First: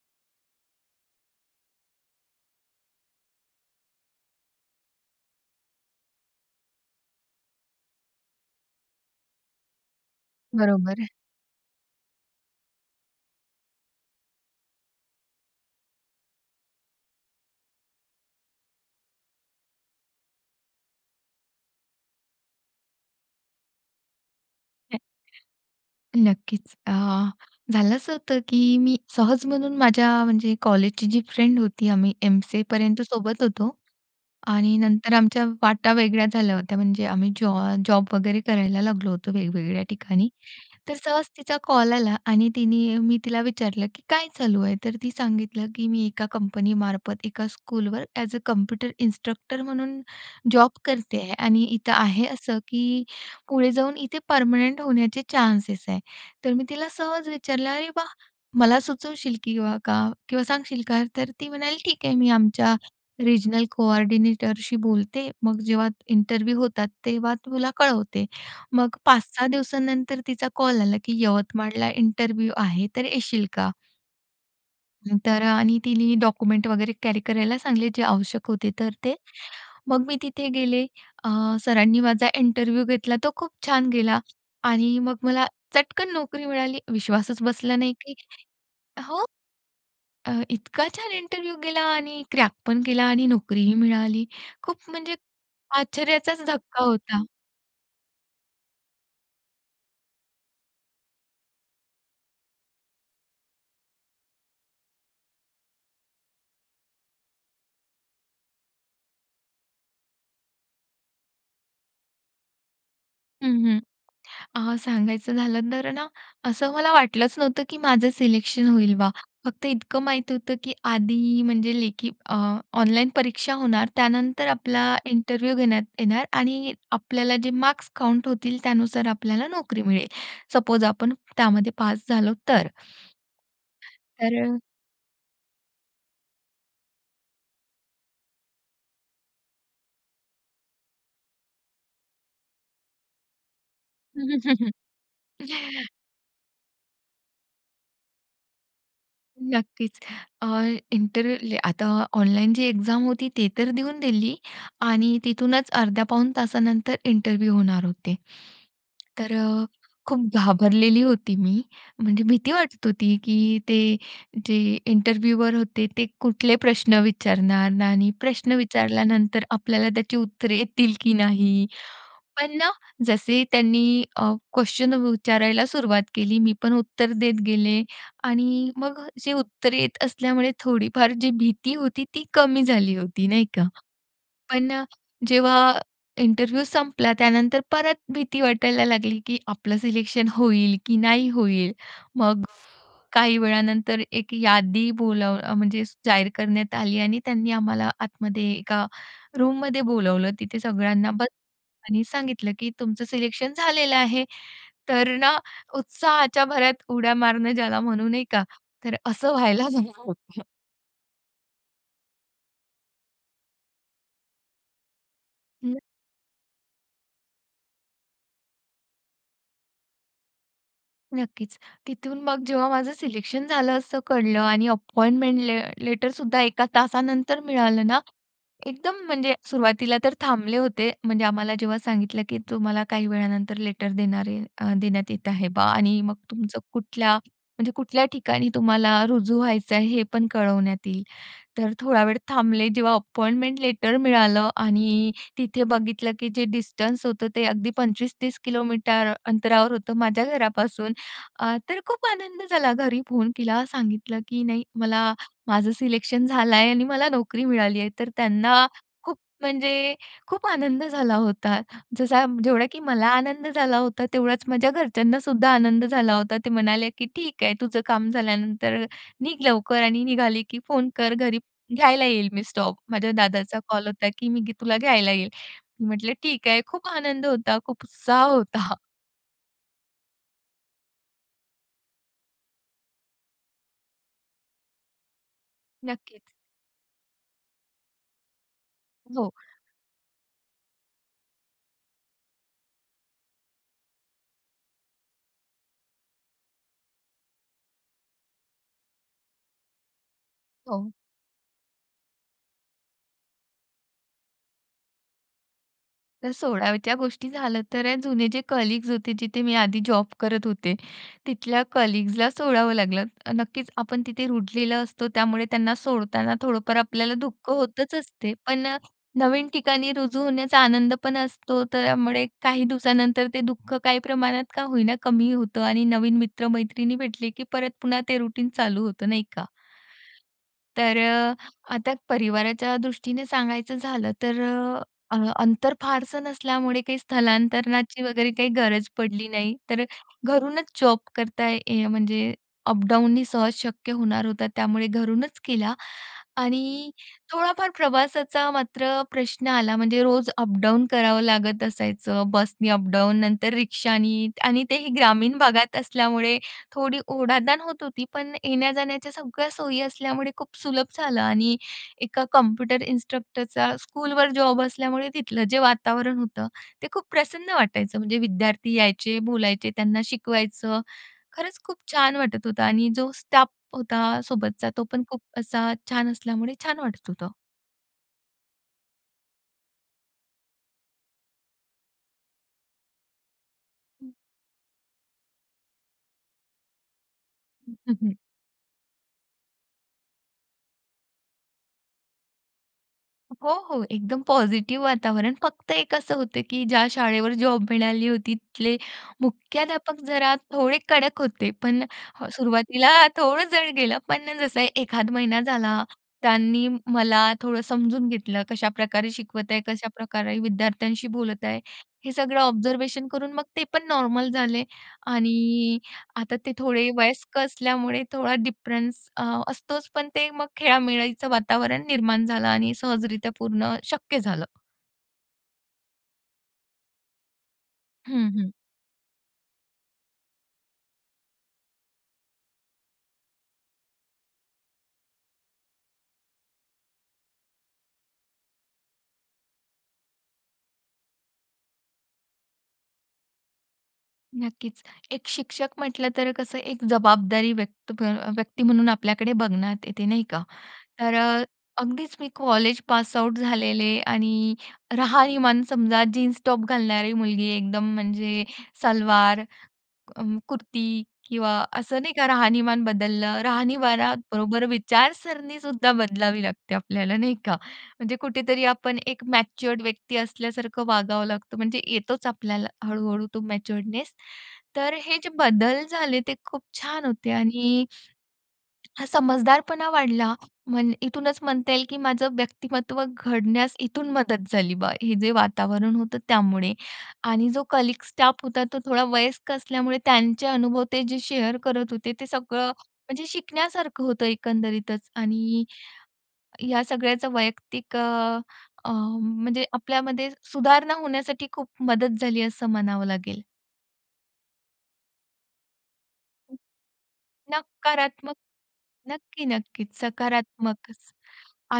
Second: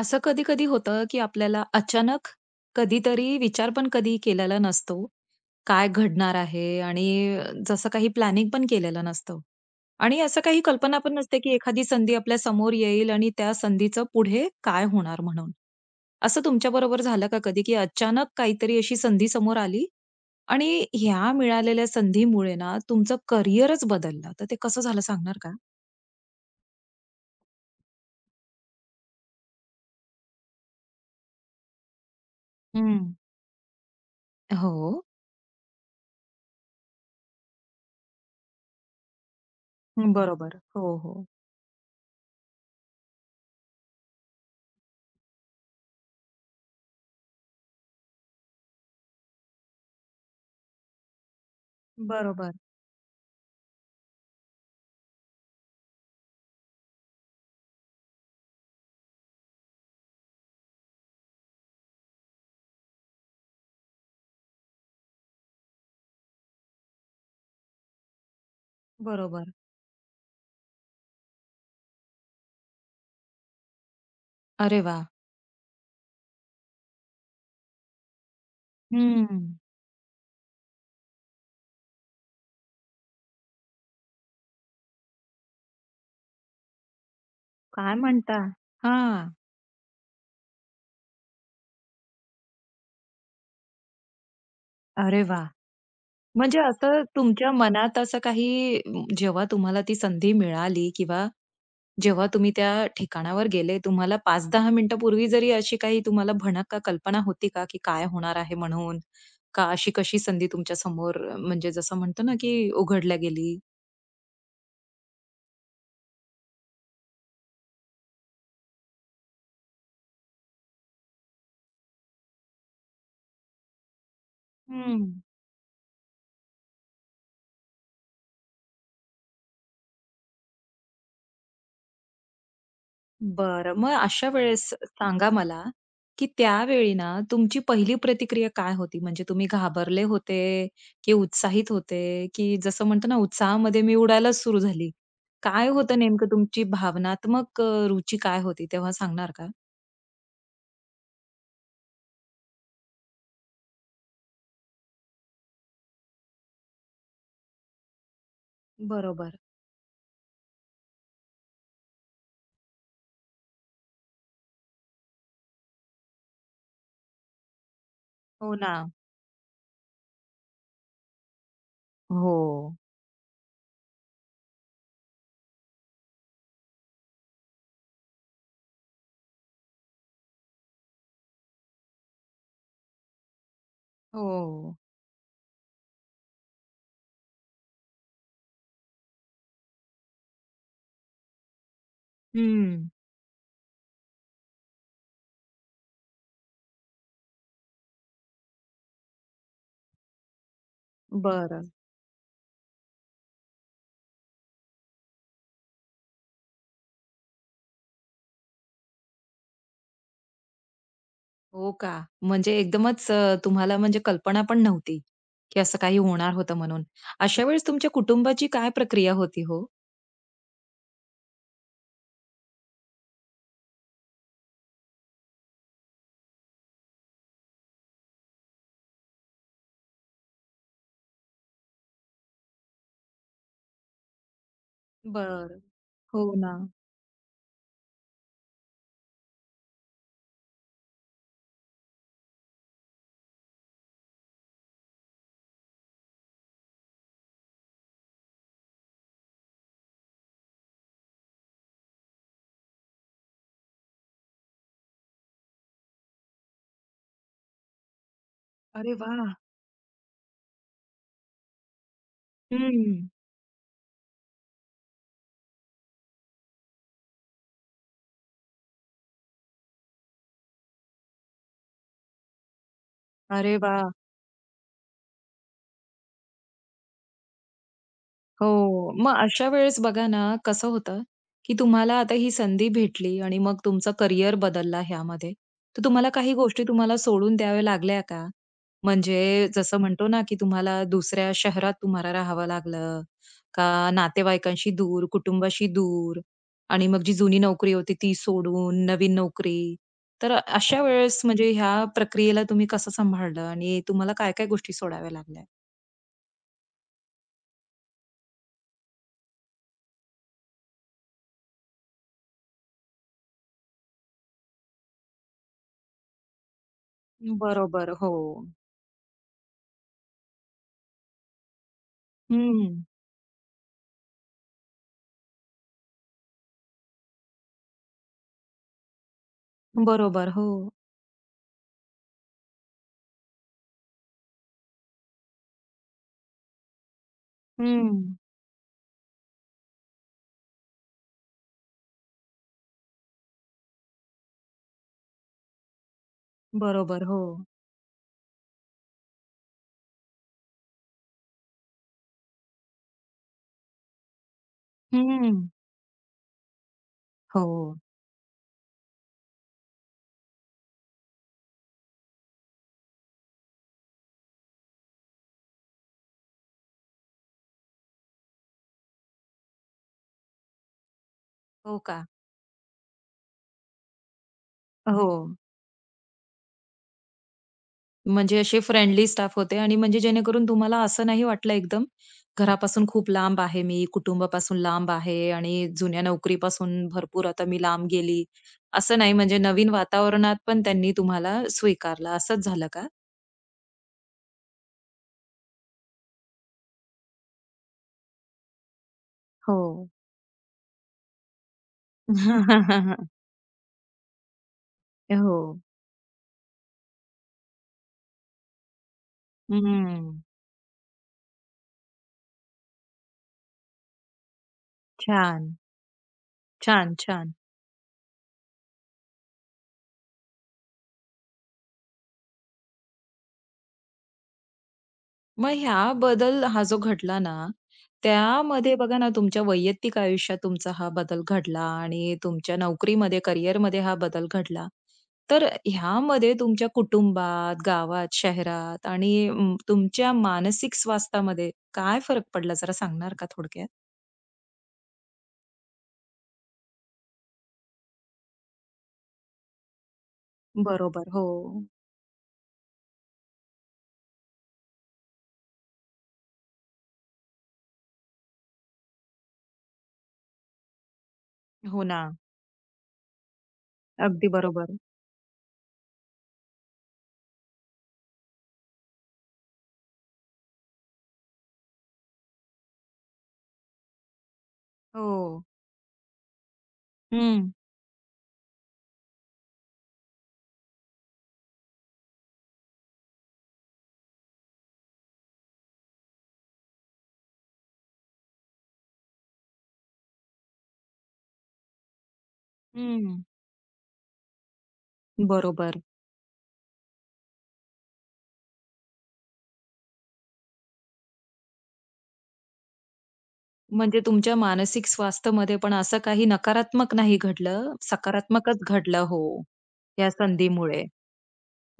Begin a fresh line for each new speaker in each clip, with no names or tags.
असं कधी-कधी होतं, की आपल्याला अचानक कधीतरी विचार पण कधीही केलेला नसतो, काय घडणार आहे? आणि जसं काही प्लॅनिंग पण केलेलं नसतं आणि असं काही कल्पना
बरोबर आहे.
पण नसते, की एखादी संधी आपल्या समोर येईल आणि त्या संधीचं पुढे काय होणार म्हणून? असं तुमच्या बरोबर झालं का कधी, की अचानक काहीतरी अशी संधी समोर आली आणि ह्या मिळालेल्या संधीमुळे ना तुमचं करियरच बदललं; तर ते कसं
नक्कीच,
झालं सांगणार का?
नक्कीच. अ, झालं असं होतं की मी सहज म्हणून माझ्या, म्हणजे कॉलेजची जी फ्रेंड होती, आम्ही एमसीएपर्यंत
हं.
सोबत होतो आणि
हो.
नंतर आमच्या वाटा वेगळ्या झाल्या होत्या, म्हणजे आम्ही जॉ जॉब वगैरे करायला लागलो होतो वेगवेगळ्या ठिकाणी.
बरोबर,
तर
हो, हो.
सहज तिचा कॉल आला आणि तिने मी तिला विचारलं, की "काय चालू आहे?" तर ती सांगितलं, की "मी एका कंपनीमार्फत एका स्कूलवर एएस अ कॉम्प्युटर इन्स्ट्रक्टर म्हणून जॉब करते आहे आणि इथं आहे
बरोबर.
असं की पुढे जाऊन इथे परमनंट होण्याचे चान्सेस आहेत." तर मी तिला सहज विचारलं, "अरे वाह! मला सुचवशील किंवा का किंवा सांगशील का?" तर ती म्हणाली, "ठीक आहे, मी आमच्या रिजनल कोऑर्डिनेटरशी बोलते, मग जेव्हा इंटरव्ह्यू होतात तेव्हा तुला कळवते." मग 5-6
बरोबर.
दिवसानंतर तिचा कॉल आला, की "यवतमाळला इंटरव्ह्यू आहे, तर येशील का?"
अरे वाह!
हं, तर अ, आणि तिनी डॉक्युमेंट वगैरे कॅरी करायला सांगितले, जे आवश्यक होते तर ते.
हम्म.
मग मी तिथे गेले अ, सरांनी माझा इंटरव्ह्यू घेतला तो खूप छान गेला आणि मग मला चटकन नोकरी मिळाली. विश्वासच बसला नाही
काय
की
म्हणता?
हो.
हां.
अ, इतका छान इंटरव्ह्यू गेला आणि क्रॅक पण केला आणि नोकरीही मिळाली. खूप म्हणजे
अरे वाह!
आश्चर्याचाच
म्हणजे
धक्का
असं
होता.
तुमच्या मनात असं काही जेव्हा तुम्हाला ती संधी मिळाली किंवा जेव्हा तुम्ही त्या ठिकाणावर गेले तुम्हाला 5-10 मिनिटांपूर्वी जरी अशी काही तुम्हाला भणक का कल्पना होती का की काय होणार आहे म्हणून? का अशी कशी संधी तुमच्या समोर म्हणजे जसं म्हणतो ना की उघडल्या
हं,
गेली.
हं. अ, सांगायचं झालं तर ना, असं मला वाटलंच नव्हतं की माझं सिलेक्शन होईल बा. फक्त इतकं माहीत होतं की आधी म्हणजे लेखी अ, ऑनलाईन परीक्षा होणार त्यानंतर आपला
हं.
इंटरव्ह्यू घेण्यात येणार आणि आपल्याला जे मार्क्स काउंट होतील, त्यानुसार आपल्याला नोकरी मिळेल. सपोज आपण त्यामध्ये पास झालो तर.
बरं. मग अशा
तर अ,
वेळेस सांगा मला की त्यावेळी ना, तुमची पहिली प्रतिक्रिया काय होती? म्हणजे तुम्ही घाबरले होते, की उत्साहित होते, की जसं म्हणतो ना, उत्साहामध्ये मी उडायलाच सुरू झाली. काय होतं नेमकं तुमची भावनात्मक अ, रुची काय होती तेव्हा, सांगणार का?
नक्कीच. अ, इंटरव्ह्यू आता ऑनलाईन जी एक्झाम होती, ती तर देऊन दिली आणि तिथूनच अर्ध्या-पाऊण तासानंतर इंटरव्ह्यू होणार होते. तर
बरोबर.
अ, खूप घाबरलेली होती मी, म्हणजे भीती वाटत होती की ते जे इंटरव्ह्यूवर होते ते कुठले प्रश्न विचारणार आणि प्रश्न
हो ना.
विचारल्यानंतर आपल्याला त्याची उत्तरे येतील की नाही? पण ना,
हो.
जसे त्यांनी अ, क्वेशन वि विचारायला सुरुवात केली, मी पण उत्तर देत गेले आणि मग अ, जे उत्तरे येत असल्यामुळे थोडीफार जी भीती होती ती कमी झाली होती, नाही का? पण
हो.
अ, जेव्हा इंटरव्ह्यू संपला त्यानंतर परत भीती वाटायला लागली की आपलं सिलेक्शन होईल की नाही होईल. मग अ,
हं.
काही वेळानंतर एक यादी बोलव अ, म्हणजे स जाहीर करण्यात आली आणि त्यांनी आम्हाला आतमध्ये एका रूममध्ये बोलावलं तिथे सगळ्यांना बस
बरं.
आणि सांगितलं की तु मचं सिलेक्शन झालेलं आहे. तर ना उत्साहाच्या भरात उड्या मारणं ज्याला म्हणू, नाही का, तर असं व्हायला [unintelligible] होतं.
हो का? म्हणजे एकदमच तुम्हाला म्हणजे कल्पना पण नव्हती, की
हं.
असं काही होणार होतं म्हणून. अशा वेळेस तुमच्या कुटुंबाची काय प्रक्रिया होती हो?
नक्कीच. तिथून मग जेव्हा माझं सिलेक्शन झालं असं कळलं आणि अपॉइंटमेंट ले लेटरसुद्धा एका तासानंतर मिळालं ना, एकदम म्हणजे सुरुवातीला तर थांबले होते. म्हणजे आम्हाला जेव्हा सांगितलं, की तुम्हाला काही वेळानंतर लेटर देणार अ, देण्यात येत आहे
बरं.
बा आणि मग
हो
तुमचं
ना.
कुठल्या, म्हणजे कुठल्या ठिकाणी तुम्हाला रुजू व्हायच आहे हे पण कळवण्यात येईल. तर थोडा वेळ थांबले. जेव्हा अपॉइंटमेंट लेटर मिळालं आणि तिथे बघितलं, की जे डिस्टन्स होतं ते अगदी 25-30 किलोमीटर अंतरावर होतं माझ्या घरापासून. अ, तर खूप आनंद झाला. घरी फोन केला. सांगितलं की नाही, मला "माझं सिलेक्शन झालाय आणि मला नोकरी मिळाली आहे." तर त्यांना
अरे
खूप
वाह!
म्हणजे, खूप आनंद झाला होता. जसा, जेवढा की मला
हम्म.
आनंद झाला होता तेवढाच माझ्या घरच्यांनासुद्धा आनंद झाला होता. ते म्हणाले, "की ठीक आहे. तुझं काम झाल्यानंतर निघ लवकर आणि निघाली की फोन कर घरी, घ्यायला येईल." मी स्टॉप माझ्या
अरे
दादाचा कॉल
वाह!
होता, "की मी तुला घ्यायला येईल." मी म्हटले, "ठीक आहे." खूप आनंद होता, खूप उत्साह होता.
हो. मग अशा वेळेस बघा ना, कसं होतं, की तुम्हाला आता ही संधी भेटली आणि मग तुमचं करियर बदलला ह्यामध्ये. तर तुम्हाला
नक्कीच.
काही गोष्टी तुम्हाला सोडून द्याव्या लागल्या का?
हो.
म्हणजे जसं म्हणतो ना, की तुम्हाला दुसऱ्या शहरात तुम्हाला राहावं लागलं का नातेवाईकांशी दूर, कुटुंबाशी दूर आणि मग जी जुनी नोकरी होती ती सोडून नवीन नोकरी. तर अशा
हो.
वेळेस म्हणजे ह्या प्रक्रियेला तुम्ही कसं सांभाळलं? आणि तुम्हाला काय काय गोष्टी सोडाव्या लागल्या?
तर सोडायच्या गोष्टी झाल्या तर जुने जे कलीग्स होते जिथे मी आधी जॉब करत होते, तिथल्या कलीग्जला सोडावं लागलं. नक्कीच आपण तिथे रूळलेलो असतो त्यामुळे त्यांना सोडताना थोडंफार आपल्याला
अं,
दुःख
बरोबर,
होतच असते.
हो.
पण अ, नवीन ठिकाणी रुजू होण्याचा आनंद पण असतो. त्यामुळे काही
हं.
दिवसानंतर ते दुःख काही प्रमाणात का होईना कमी होतं आणि नवीन मित्र-मैत्रिणी भेटली की परत पुन्हा ते रुटीन चालू होतं, नाही का.
बरोबर, हो.
तर अ, आता परिवाराच्या दृष्टीने सांगायचं झालं तर अ, अ अंतर फारसं नसल्यामुळे काही स्थलांतरणाची
हं.
वगैरे काही गरज पडली नाही. तर घरूनच जॉब करता आहे य म्हणजे अप-डाउननी सहज शक्य होणार होतं त्यामुळे घरूनच केला. आणि
बरोबर, हो.
थोडाफार प्रवासाचा मात्र प्रश्न आला म्हणजे रोज अप-डाउन करावं लागत असायचं, बसनी अप-डाउन नंतर रिक्षानी आणि तेही ग्रामीण
हं.
भागात असल्यामुळे थोडी ओढाताण
हो.
होत होती. पण येण्या-जाण्याच्या सगळ्या सोयी असल्यामुळे खूप सुलभ झालं आणि, एका कॉम्प्युटर इन्स्ट्रक्टरचा स्कूलवर जॉब असल्यामुळे तिथलं जे वातावरण होतं ते खूप प्रसन्न वाटायचं म्हणजे विद्यार्थी यायचे, बोलायचे, त्यांना शिकवायचं खरंच खूप
हो का?
छान वाटत होतं आणि जो स्टाफ होता सोबतचा तो
अ,
पण खूप
हो.
असा छान असल्यामुळे छान वाटत होतं.
म्हणजे असे फ्रेंडली स्टाफ होते आणि म्हणजे जेणेकरून तुम्हाला असं नाही वाटलं एकदम, घरापासून खूप लांब आहे मी, कुटुंबापासून लांब आहे आणि जुन्या नोकरीपासून भरपूर आता मी लांब गेली. असं नाही म्हणजे नवीन वातावरणात पण त्यांनी तुम्हाला स्वीकारलं असंच झालं का?
हो, हो. एकदम पॉझिटिव्ह वातावरण फक्त एक असं होतं, की ज्या शाळेवर जॉब मिळाली होती, तिथले
हो.
मुख्याध्यापक जरा थोडे कडक होते, पण अ, सुरुवातीला थोडं जड गेलं, पण जसं एखाद महिना
हो.
झाला. त्यांनी मला थोडं समजून घेतलं कशा प्रकार, शिकवत आहे, कशा
हं.
प्रकारे विद्यार्थ्यांशी बोलत आहे हे सगळं ऑब्झर्वेशन करून मग ते पण नॉर्मल झाले.
छान.
आणि आता ते थोडे
छान, छान.
वयस्क असल्यामुळे थोडा डिफरन्स अ, असतोच पण ते मग खेळीमेळीचं वातावरण निर्माण झालं आणि सहजरीत्या पूर्ण शक्य झालं.
मग ह्या बदल हा जो घडला ना,
हं, हं.
त्यामध्ये बघा ना तुमच्या वैयक्तिक आयुष्यात तुमचा हा बदल घडला आणि तुमच्या नोकरीमध्ये करिअरमध्ये हा बदल घडला. तर अ, ह्यामध्ये तुमच्या कुटुंबात, गावात, शहरात आणि उम्म तुमच्या मानसिक स्वास्थ्यामध्ये काय फरक पडला जरा सांगणार का थोडक्यात?
नक्कीच. एक शिक्षक म्हटलं तर कसं एक जबाबदारी व्यक्त अ, व्यक्ती म्हणून आपल्याकडे बघण्यात येते नाही का?
बरोबर,
तर अ,
हो.
अगदीच मी कॉलेज पासआउट झालेले आणि राहणीमान समजा जीन्स-टॉप घालणारी मुलगी एकदम म्हणजे सलवार अं, कुर्ती किंवा
हो
असं नाही
ना.
का राहणीमान बदललं.
अगदी
राहणीमानाबरोबर
बरोबर.
विचारसरणीसुद्धा बदलावी लागते आपल्याला नाही का? म्हणजे कुठेतरी आपण एक मॅच्युअर्ड व्यक्ती असल्यासारखं वागावं लागतं म्हणजे येतोच आपल्याला हळू-हळू तो मॅच्युअर्डनेस. तर हे जे
हो.
बदल झाले ते खूप छान होते
हं
आणि हा समजदारपणा वाढला म्हण इथूनच म्हणता येईल की माझं व्यक्तिमत्व घडण्यास इथून मदत झाली बा, हे जे वातावरण होतं त्यामुळे. आणि जो कलीग स्टाफ होता तो थोडा वयस्क असल्यामुळे त्यांचे अनुभव ते जे शेअर करत होते ते सगळं
हं.
म्हणजे शिकण्यासारखं होतं एकंदरीतच आणि
बरोबर.
ह्या सगळ्याचं वैयक्तिक अ, अ, म्हणजे आपल्यामध्ये सुधारणा होण्यासाठी खूप मदत झाली असं म्हणावं लागेल.
म्हणजे तुमच्या मानसिक स्वास्थ्यमध्ये पण असं काही
हं.
नकारात्मक नाही घडलं,
नकारात्मक.
सकारात्मकच घडलं, हो,
नक्की, नक्कीच
या संधीमुळे.
सकारात्मकच.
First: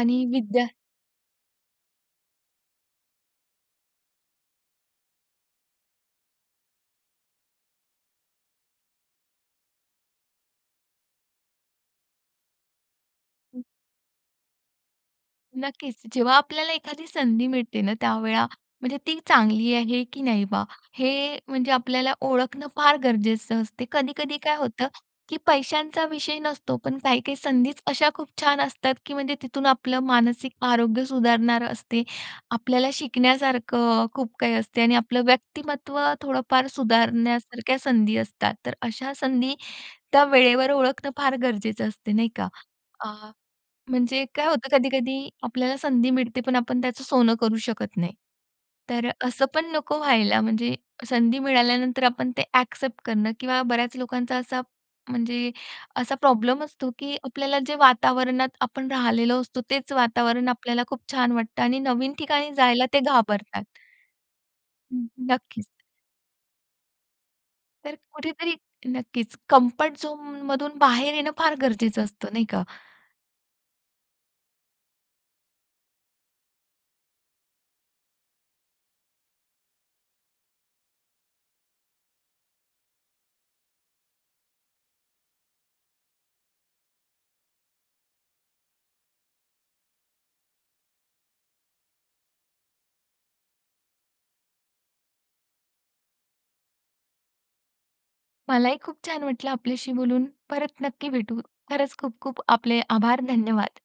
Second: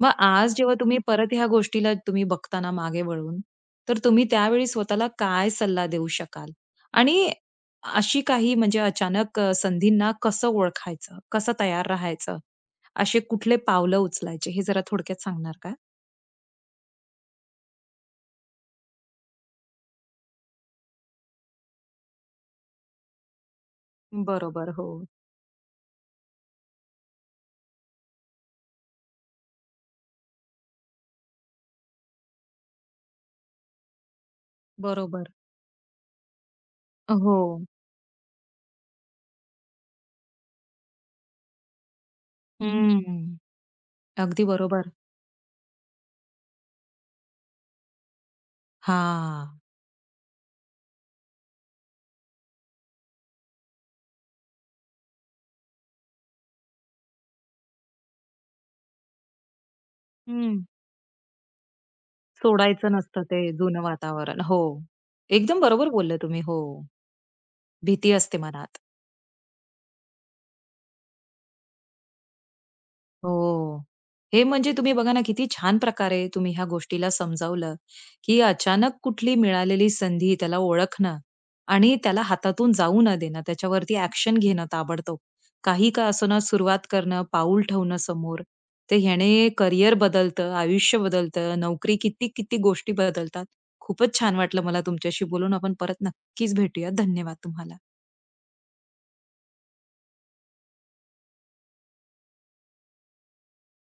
मग आज
विद्या
जेव्हा तुम्ही परत ह्या गोष्टीला तुम्ही बघता ना मागे वळून, तर तुम्ही त्यावेळी स्वतःला काय सल्ला देऊ शकाल? आणि अशी काही म्हणजे अचानक अ, संधींना कसं ओळखायचं? कसं तयार राहायचं? असे कुठले
हं.
पावलं उचलायचे हे जरा थोडक्यात सांगणार का?
नक्कीच जेव्हा आपल्याला एखादी संधी मिळते ना त्यावेळी म्हणजे ती चांगली आहे की नाही बा, हे म्हणजे आपल्याला ओळखणं फार गरजेचं असते. कधी-कधी काय
बरोबर,
होतं
हो.
की पैशांचा विषय नसतो पण काही-काही संधीच अशा खूप छान असतात की म्हणजे तिथून आपलं मानसिक आरोग्य सुधारणार असते, आपल्याला शिकण्यासारखं खूप काही असते आणि आपलं
बरोबर.
व्यक्तिमत्व थोडंफार
हो.
सुधारण्यासारख्या संधी असतात. तर अशा संधी, त्या वेळेवर ओळखणं फार गरजेचं असतं नाही का? अ,
हम्म.
म्हणजे
अगदी
काय होतं
बरोबर.
कधी-कधी आपल्याला संधी मिळते पण आपण त्याचं सोनं करू शकत नाही. तर असं
हां.
पण नको व्हायला म्हणजे संधी मिळाल्यानंतर आपण ते ॲक्सेप्ट करणं किंवा बऱ्याच लोकांचा असा म्हणजे असा प्रॉब्लेम असतो, की आपल्याला जे वातावरणात आपण राहिलेलो असतो तेच वातावरण
हं.
आपल्याला खूप छान वाटतं आणि नवीन ठिकाणी जायला
सोडायचं
ते
नसतं ते
घाबरतात.
जुनं वातावरण. हो.
हं,
एकदम
नक्कीच.
बरोबर बोलले तुम्ही, हो.
तर
भीती असते
कुठेतरी
मनात.
नक्कीच कम्फर्ट झोनमधून बाहेर येणं फार गरजेचं असतं, नाही का?
हो. हे म्हणजे तुम्ही बघा ना किती छान प्रकारे तुम्ही ह्या गोष्टीला समजावलं, की अचानक कुठली मिळालेली संधी त्याला ओळखणं आणि त्याला हातातून जाऊ न देणं त्याच्यावरती ॲक्शन घेणं ताबडतोब. काही का असेना सुरुवात करणं, पाऊल ठेवणं समोर, तर ह्याने करियर बदलतं, आयुष्य बदलतं, नोकरी, किती-किती गोष्टी बदलतात. खूपच छान वाटलं मला तुमच्याशी बोलून आपण परत नक्कीच भेटूयात. धन्यवाद तुम्हाला.
मलाही खूप छान वाटलं आपल्याशी बोलून. परत नक्की भेटू. खरंच खूप खूप आपले आभार. धन्यवाद.